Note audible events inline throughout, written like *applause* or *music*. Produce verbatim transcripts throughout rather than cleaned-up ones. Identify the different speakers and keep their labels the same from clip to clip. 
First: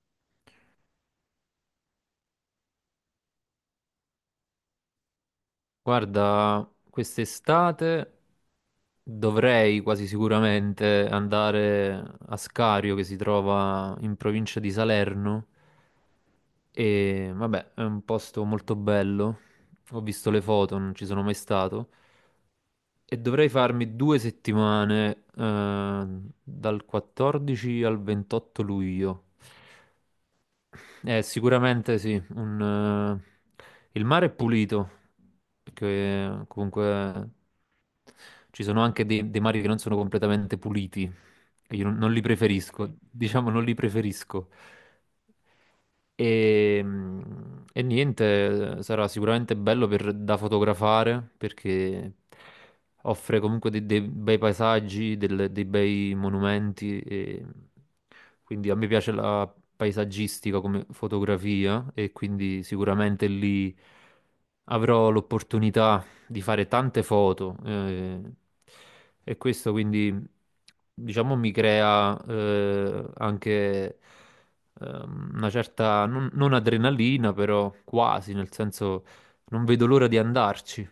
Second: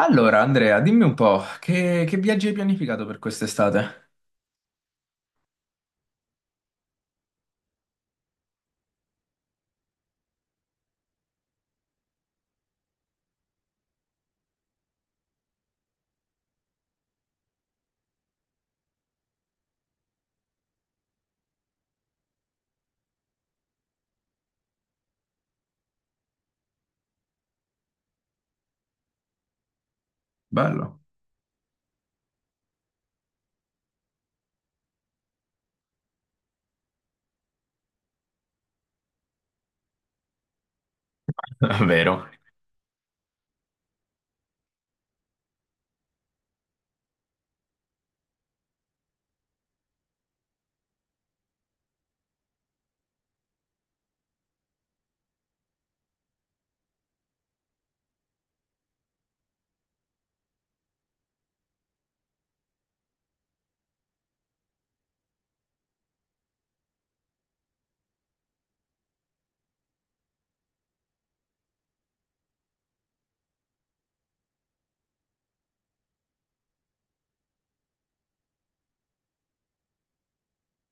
Speaker 1: Allora, Andrea, dimmi un po', che, che viaggi hai pianificato per quest'estate?
Speaker 2: Guarda, quest'estate dovrei quasi sicuramente andare a Scario, che si trova in provincia di Salerno, e vabbè, è un posto molto bello. Ho visto le foto, non ci sono mai stato, e dovrei farmi due settimane eh, dal quattordici al ventotto luglio.
Speaker 1: Bello,
Speaker 2: Eh, sicuramente sì, un, eh, il mare è pulito, perché comunque ci sono anche dei, dei mari che non sono completamente puliti, che io
Speaker 1: *laughs*
Speaker 2: non, non li
Speaker 1: vero?
Speaker 2: preferisco, diciamo non li preferisco, e, mm, e niente, sarà sicuramente bello per- da fotografare, perché offre comunque dei, dei bei paesaggi, delle- dei bei monumenti. E quindi a me piace la paesaggistica come fotografia, e quindi sicuramente lì avrò l'opportunità di fare tante foto, eh, e questo quindi diciamo mi crea, eh, anche, ehm, una certa non, non adrenalina, però quasi, nel senso, non vedo l'ora di andarci.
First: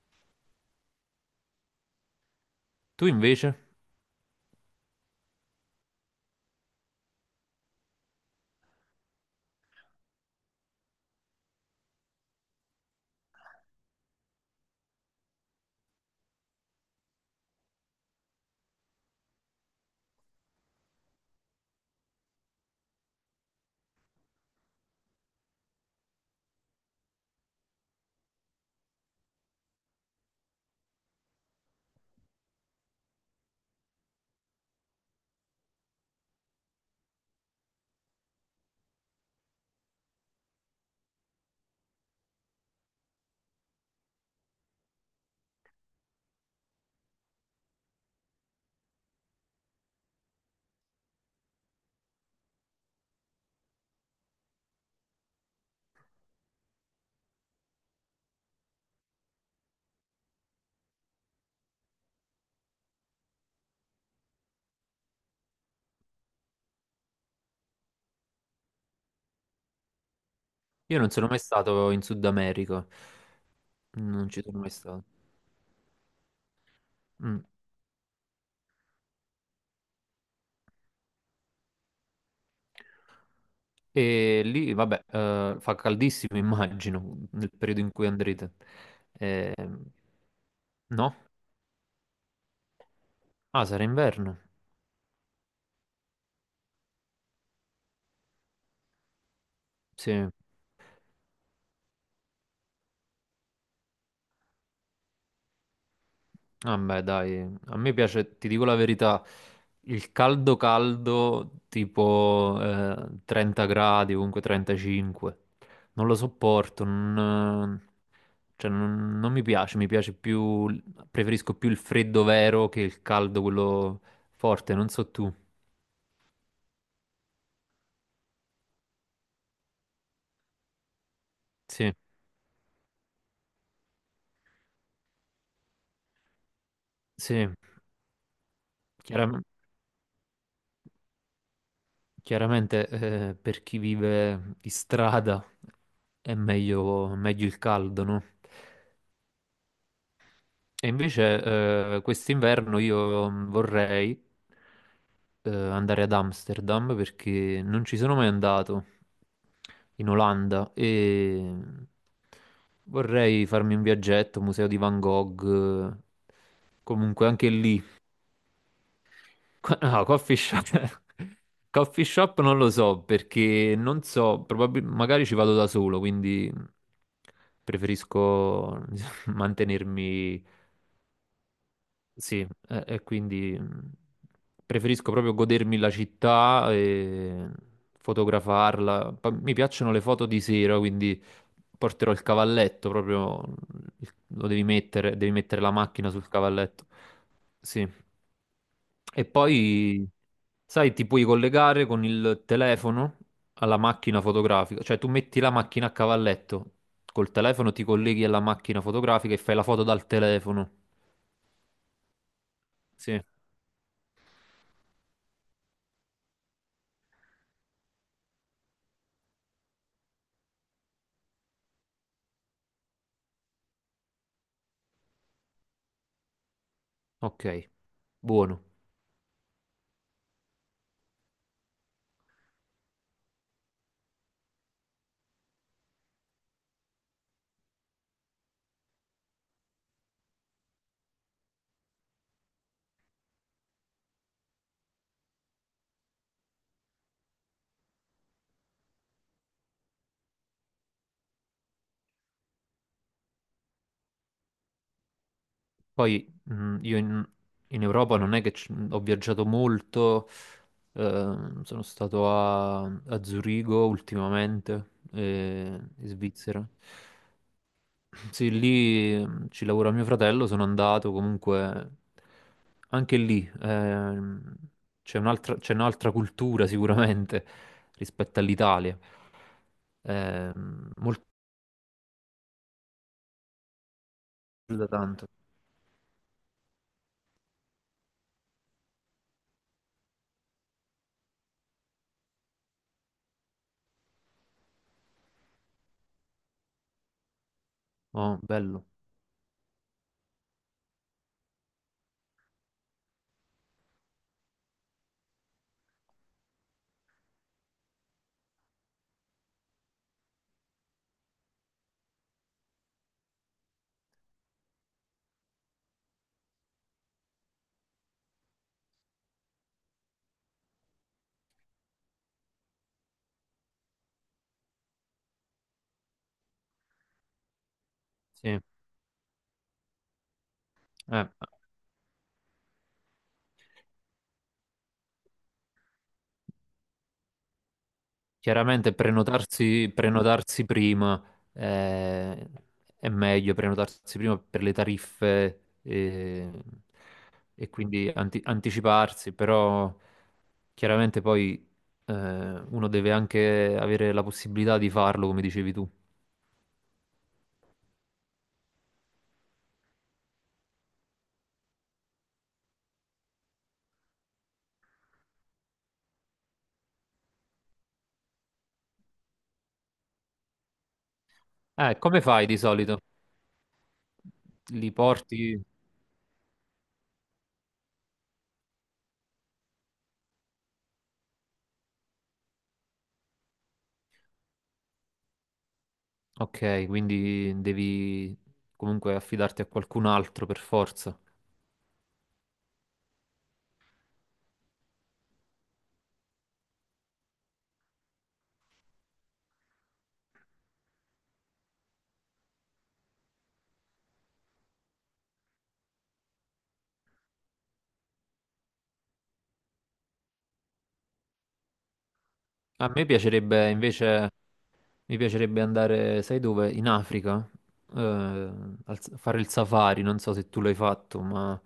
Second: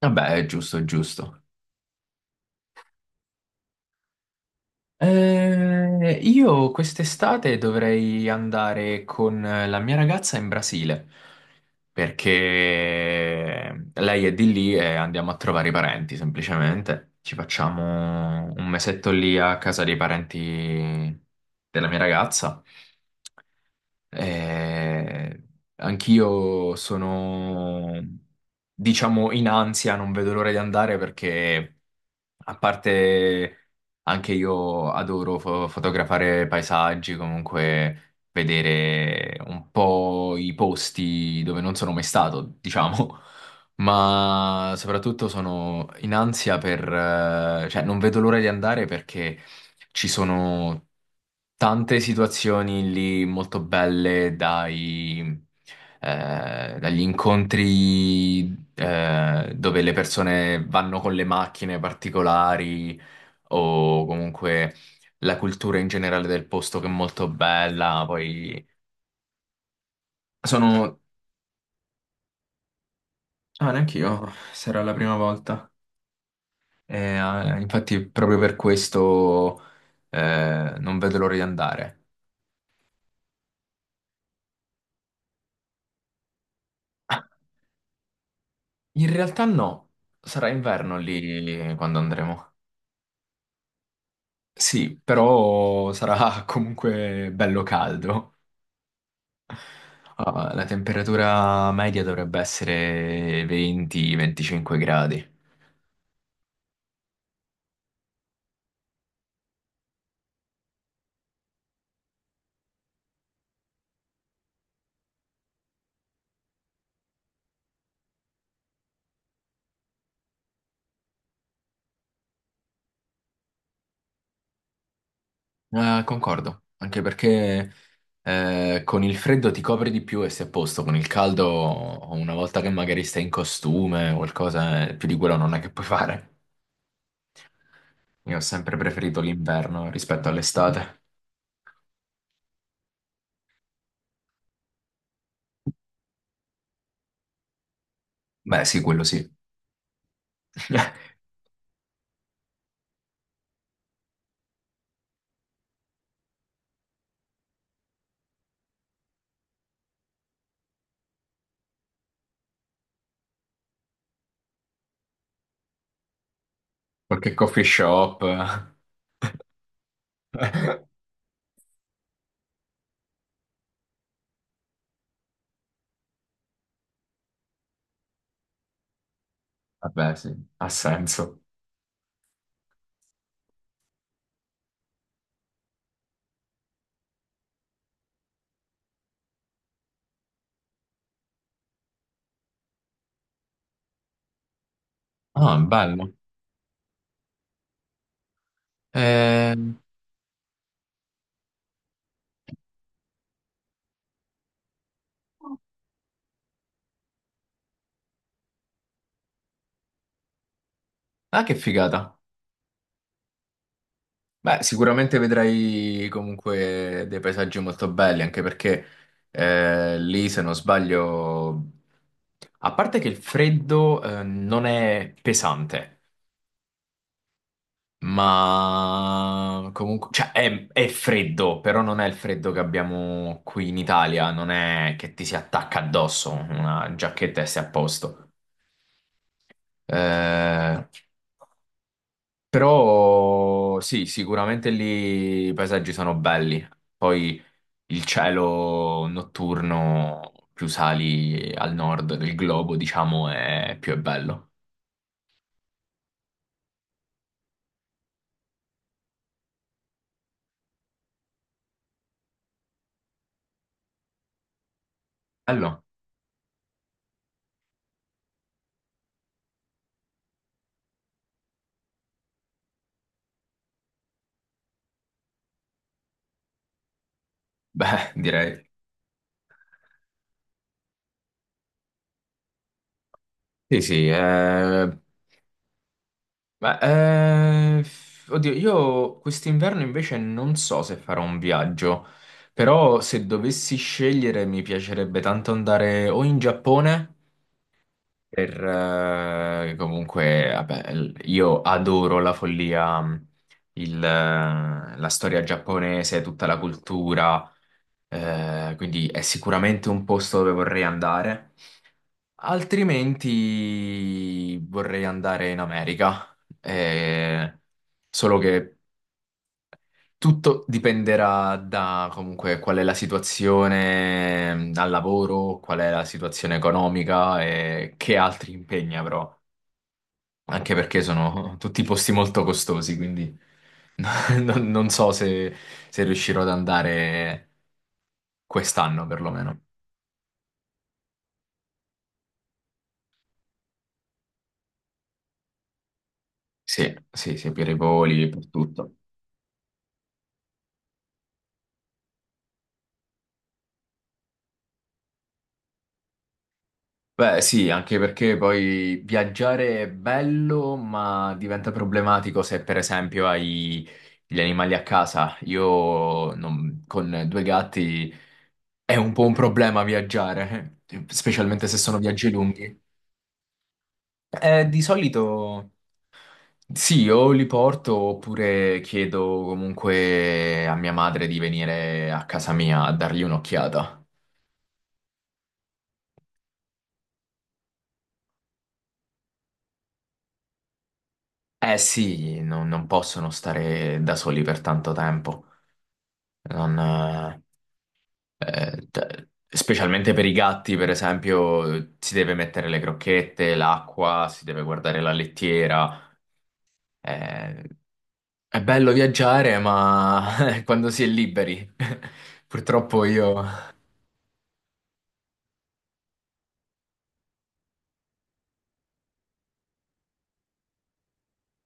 Speaker 1: Vabbè, è giusto, è giusto.
Speaker 2: Tu invece?
Speaker 1: Eh, io quest'estate dovrei andare con la mia ragazza in Brasile perché lei è di lì e andiamo a trovare i parenti semplicemente. Ci facciamo un mesetto lì a casa dei parenti della mia ragazza. Eh, Anch'io sono, diciamo, in ansia, non vedo l'ora di andare perché, a parte, anche io adoro fo- fotografare paesaggi, comunque vedere un po' i posti dove non sono mai stato, diciamo. *laughs* Ma soprattutto sono in ansia per, eh, cioè non vedo l'ora di andare perché ci sono tante situazioni lì molto belle dai, eh, dagli incontri, eh, dove le persone vanno con le macchine particolari, o comunque la cultura in generale del posto che è molto bella. Poi
Speaker 2: Io
Speaker 1: sono...
Speaker 2: non sono mai stato in Sud America,
Speaker 1: Ah, neanche io,
Speaker 2: non ci sono mai
Speaker 1: sarà la
Speaker 2: stato.
Speaker 1: prima volta. E,
Speaker 2: Mm.
Speaker 1: eh, infatti proprio per questo eh, non vedo l'ora di andare.
Speaker 2: E lì, vabbè, eh, fa caldissimo, *laughs* immagino,
Speaker 1: Ah,
Speaker 2: nel periodo in cui andrete.
Speaker 1: in realtà
Speaker 2: Eh,
Speaker 1: no, sarà inverno
Speaker 2: no?
Speaker 1: lì quando andremo.
Speaker 2: Ah, sarà inverno.
Speaker 1: Sì, però sarà *laughs* comunque bello caldo.
Speaker 2: Sì.
Speaker 1: Ah, la temperatura media dovrebbe essere venti a venticinque gradi.
Speaker 2: Vabbè, dai, a me piace, ti dico la verità, il caldo caldo, tipo, eh, trenta gradi, comunque trentacinque. Non lo sopporto, non, cioè, non, non mi piace, mi piace più, preferisco più il freddo vero che il caldo, quello forte, non so tu.
Speaker 1: Ah, concordo, anche perché, eh, con il freddo ti copri di più e sei a posto, con il
Speaker 2: Sì,
Speaker 1: caldo una volta che magari stai in costume o qualcosa, eh, più di quello non è che puoi fare.
Speaker 2: sì,
Speaker 1: Io ho sempre preferito
Speaker 2: chiaram-
Speaker 1: l'inverno rispetto all'estate.
Speaker 2: chiaramente, eh, per chi vive in strada è meglio, meglio il caldo, no?
Speaker 1: Beh, sì, quello sì.
Speaker 2: E
Speaker 1: *laughs*
Speaker 2: invece, eh, quest'inverno io, mm, vorrei, eh, andare ad Amsterdam, perché non ci sono mai andato in Olanda e mm, vorrei farmi un viaggetto, museo di Van Gogh, eh, comunque
Speaker 1: Qualche
Speaker 2: anche
Speaker 1: coffee
Speaker 2: lì.
Speaker 1: shop.
Speaker 2: *laughs* Co- No, coffee shop.
Speaker 1: *laughs*
Speaker 2: *laughs* Coffee shop non lo so, perché non so, probab- magari ci vado da solo, quindi preferisco *laughs*
Speaker 1: Vabbè, sì,
Speaker 2: mantenermi.
Speaker 1: ha senso.
Speaker 2: Sì, e, e quindi, mh, preferisco proprio godermi la città e fotografarla. Poi mi piacciono le foto di sera, quindi porterò il cavalletto proprio, il- lo devi mettere, devi
Speaker 1: Ah,
Speaker 2: mettere la macchina
Speaker 1: bello.
Speaker 2: sul cavalletto. Sì. E
Speaker 1: Eh,
Speaker 2: poi, sai, ti puoi collegare con il telefono alla macchina fotografica, cioè tu metti la macchina a cavalletto, col telefono ti colleghi alla macchina fotografica e fai la foto dal telefono.
Speaker 1: ah, che figata.
Speaker 2: Sì,
Speaker 1: Beh, sicuramente vedrai comunque dei paesaggi molto belli, anche perché, eh, lì, se non sbaglio, a parte che il freddo eh, non è pesante,
Speaker 2: ok, buono.
Speaker 1: ma comunque, cioè è, è freddo, però non è il freddo che abbiamo qui in Italia, non è che ti si attacca addosso una giacchetta e sei a posto. Eh, Però sì, sicuramente lì i paesaggi sono belli. Poi il cielo notturno, più sali al nord del globo, diciamo, è più è bello.
Speaker 2: Poi, mh, io in, in Europa non è che ci- ho viaggiato molto, ehm, sono stato a, a Zurigo ultimamente, eh,
Speaker 1: Bello?
Speaker 2: in Svizzera. Sì, lì, mh, ci lavora mio fratello, sono andato comunque anche lì. ehm, c'è un'altra c'è un'altra cultura sicuramente
Speaker 1: Beh, *laughs*
Speaker 2: rispetto
Speaker 1: direi.
Speaker 2: all'Italia. Ehm, molto
Speaker 1: Sì, sì.
Speaker 2: più da
Speaker 1: eh,
Speaker 2: tanto.
Speaker 1: beh, eh, Oddio, io quest'inverno invece non so se farò un viaggio, però se dovessi scegliere mi piacerebbe tanto andare o in Giappone.
Speaker 2: Oh,
Speaker 1: Per,
Speaker 2: bello.
Speaker 1: eh, comunque, vabbè, l- io adoro la follia, mh, il, eh, la storia giapponese, tutta la cultura, eh, quindi è sicuramente un posto dove vorrei andare. Altrimenti vorrei andare in America, eh, solo che tutto dipenderà da comunque qual è la situazione, mh, al lavoro, qual è la situazione economica e che altri
Speaker 2: Sì.
Speaker 1: impegni avrò. Anche perché
Speaker 2: Eh,
Speaker 1: sono *laughs* tutti posti molto costosi, quindi *laughs* non, non so se, se riuscirò ad andare
Speaker 2: Chiaramente
Speaker 1: quest'anno perlomeno.
Speaker 2: prenotarsi, prenotarsi prima, eh, è meglio, prenotarsi prima per le tariffe, eh,
Speaker 1: Sì, sì, sì, per
Speaker 2: e
Speaker 1: i
Speaker 2: quindi
Speaker 1: voli,
Speaker 2: anti-
Speaker 1: per tutto.
Speaker 2: anticiparsi, però chiaramente poi, eh, uno deve anche avere la possibilità di farlo, come dicevi tu.
Speaker 1: Beh, sì, anche perché poi viaggiare è bello, ma diventa problematico se per esempio hai gli animali a casa. Io non- con due gatti è un po' un problema viaggiare, *laughs* eh, specialmente se
Speaker 2: Eh,
Speaker 1: sono
Speaker 2: come
Speaker 1: viaggi
Speaker 2: fai di
Speaker 1: lunghi.
Speaker 2: solito?
Speaker 1: Eh, di
Speaker 2: Li porti?
Speaker 1: solito. Sì, o li porto oppure chiedo comunque a mia madre di venire a casa mia a dargli un'occhiata.
Speaker 2: Ok, quindi devi comunque affidarti a qualcun altro per forza.
Speaker 1: Eh sì, non, non possono stare da soli per tanto tempo. Non, eh, eh, t- Specialmente per i gatti, per esempio, eh, si deve mettere le crocchette, l'acqua, si deve guardare la lettiera. Eh, è bello viaggiare, ma *laughs* quando si è liberi. *laughs*
Speaker 2: A
Speaker 1: Purtroppo
Speaker 2: me
Speaker 1: io...
Speaker 2: piacerebbe invece, mi piacerebbe andare, sai dove? In Africa, eh, al- fare il safari, non so se tu l'hai fatto, ma,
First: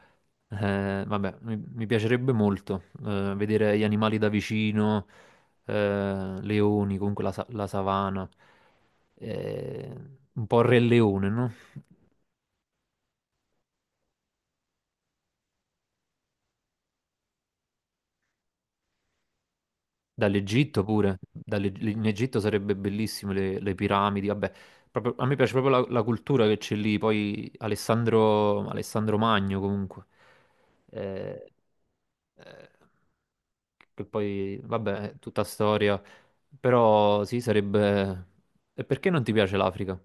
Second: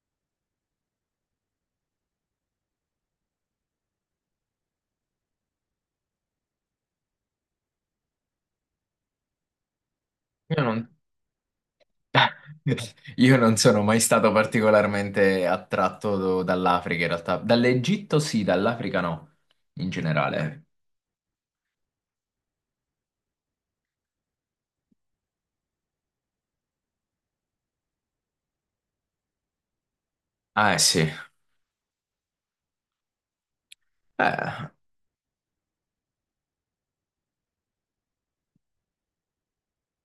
Speaker 2: eh, vabbè, mi, mi piacerebbe molto, eh, vedere gli animali da vicino, eh, leoni, comunque la, sa- la savana, eh, un po'
Speaker 1: Io
Speaker 2: il Re
Speaker 1: non,
Speaker 2: Leone, no?
Speaker 1: *laughs* io non sono mai stato particolarmente attratto do- dall'Africa in realtà. Dall'Egitto sì, dall'Africa no, in generale.
Speaker 2: Dall'Egitto pure. Dalle- in Egitto sarebbe bellissimo, le, le piramidi, vabbè, proprio- a me piace proprio la, la cultura che c'è lì, poi Alessandro, Alessandro Magno, comunque,
Speaker 1: Ah, eh sì.
Speaker 2: eh, eh, che poi,
Speaker 1: Eh,
Speaker 2: vabbè, è tutta storia, però sì, sarebbe... E perché non ti piace l'Africa?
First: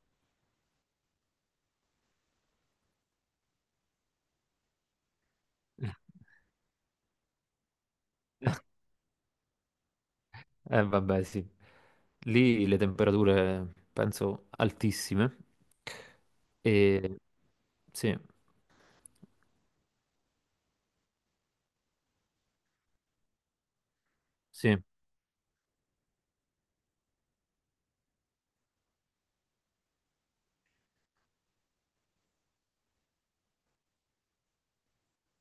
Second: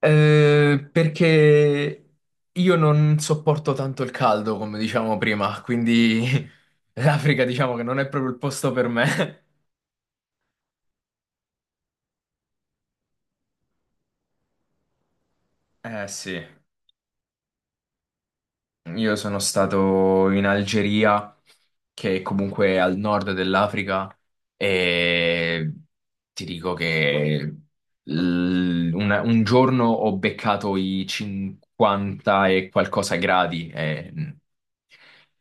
Speaker 1: eh, Perché io non sopporto tanto il caldo, come diciamo prima,
Speaker 2: *laughs*
Speaker 1: quindi *laughs* l'Africa diciamo che non è proprio il posto per me.
Speaker 2: Eh vabbè, sì, lì le temperature penso altissime,
Speaker 1: Eh sì.
Speaker 2: e sì.
Speaker 1: Io sono stato in Algeria, che comunque è comunque al nord dell'Africa,
Speaker 2: Sì.
Speaker 1: e ti dico che l- una- un giorno ho beccato i cinquanta e qualcosa gradi, è,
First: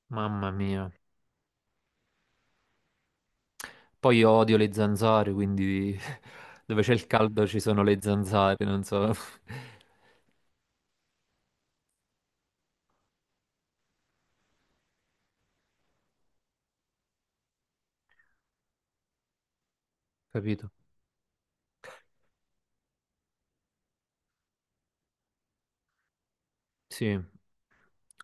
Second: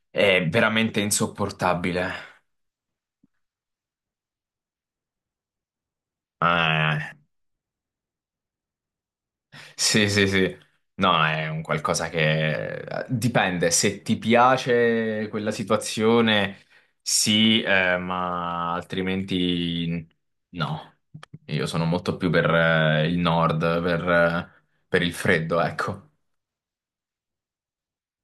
Speaker 1: è
Speaker 2: Mamma mia.
Speaker 1: veramente insopportabile.
Speaker 2: Poi io odio le zanzare, quindi *laughs* dove c'è
Speaker 1: Eh.
Speaker 2: il caldo ci sono le zanzare, non so. *laughs*
Speaker 1: Sì, sì, sì. No, è un qualcosa che, eh, dipende. Se ti piace quella situazione, sì, eh, ma altrimenti
Speaker 2: Capito?
Speaker 1: no. Io sono molto più per, eh, il nord, per, eh, per il freddo, ecco.
Speaker 2: Sì.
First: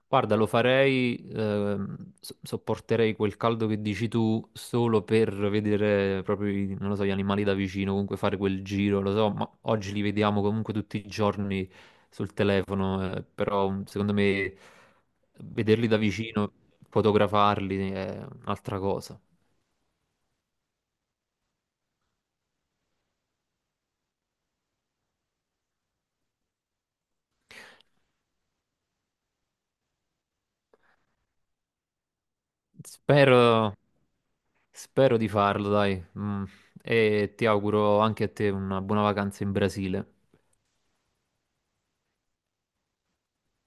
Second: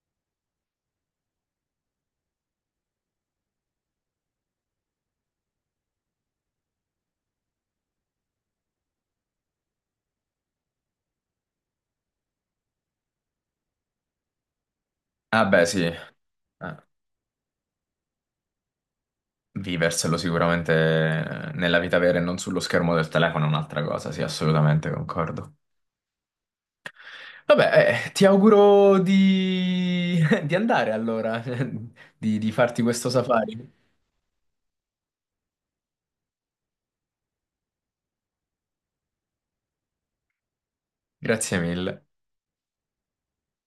Speaker 2: Guarda, lo farei, ehm, so- sopporterei quel caldo che dici tu solo per vedere proprio, i- non lo so, gli animali da vicino, comunque fare quel giro, lo so, ma oggi li vediamo comunque tutti i giorni sul telefono, eh, però, mm, secondo me
Speaker 1: Ah, beh, sì.
Speaker 2: vederli
Speaker 1: Eh,
Speaker 2: da vicino, fotografarli è un'altra cosa.
Speaker 1: viverselo sicuramente nella vita vera e non sullo schermo del telefono è un'altra cosa, sì, assolutamente concordo. Vabbè, eh, ti auguro di, *laughs* di andare allora, *laughs* di, di farti questo safari.
Speaker 2: Spero, spero di farlo, dai. Mm, E ti auguro anche a te una buona vacanza in Brasile.
Speaker 1: Grazie mille.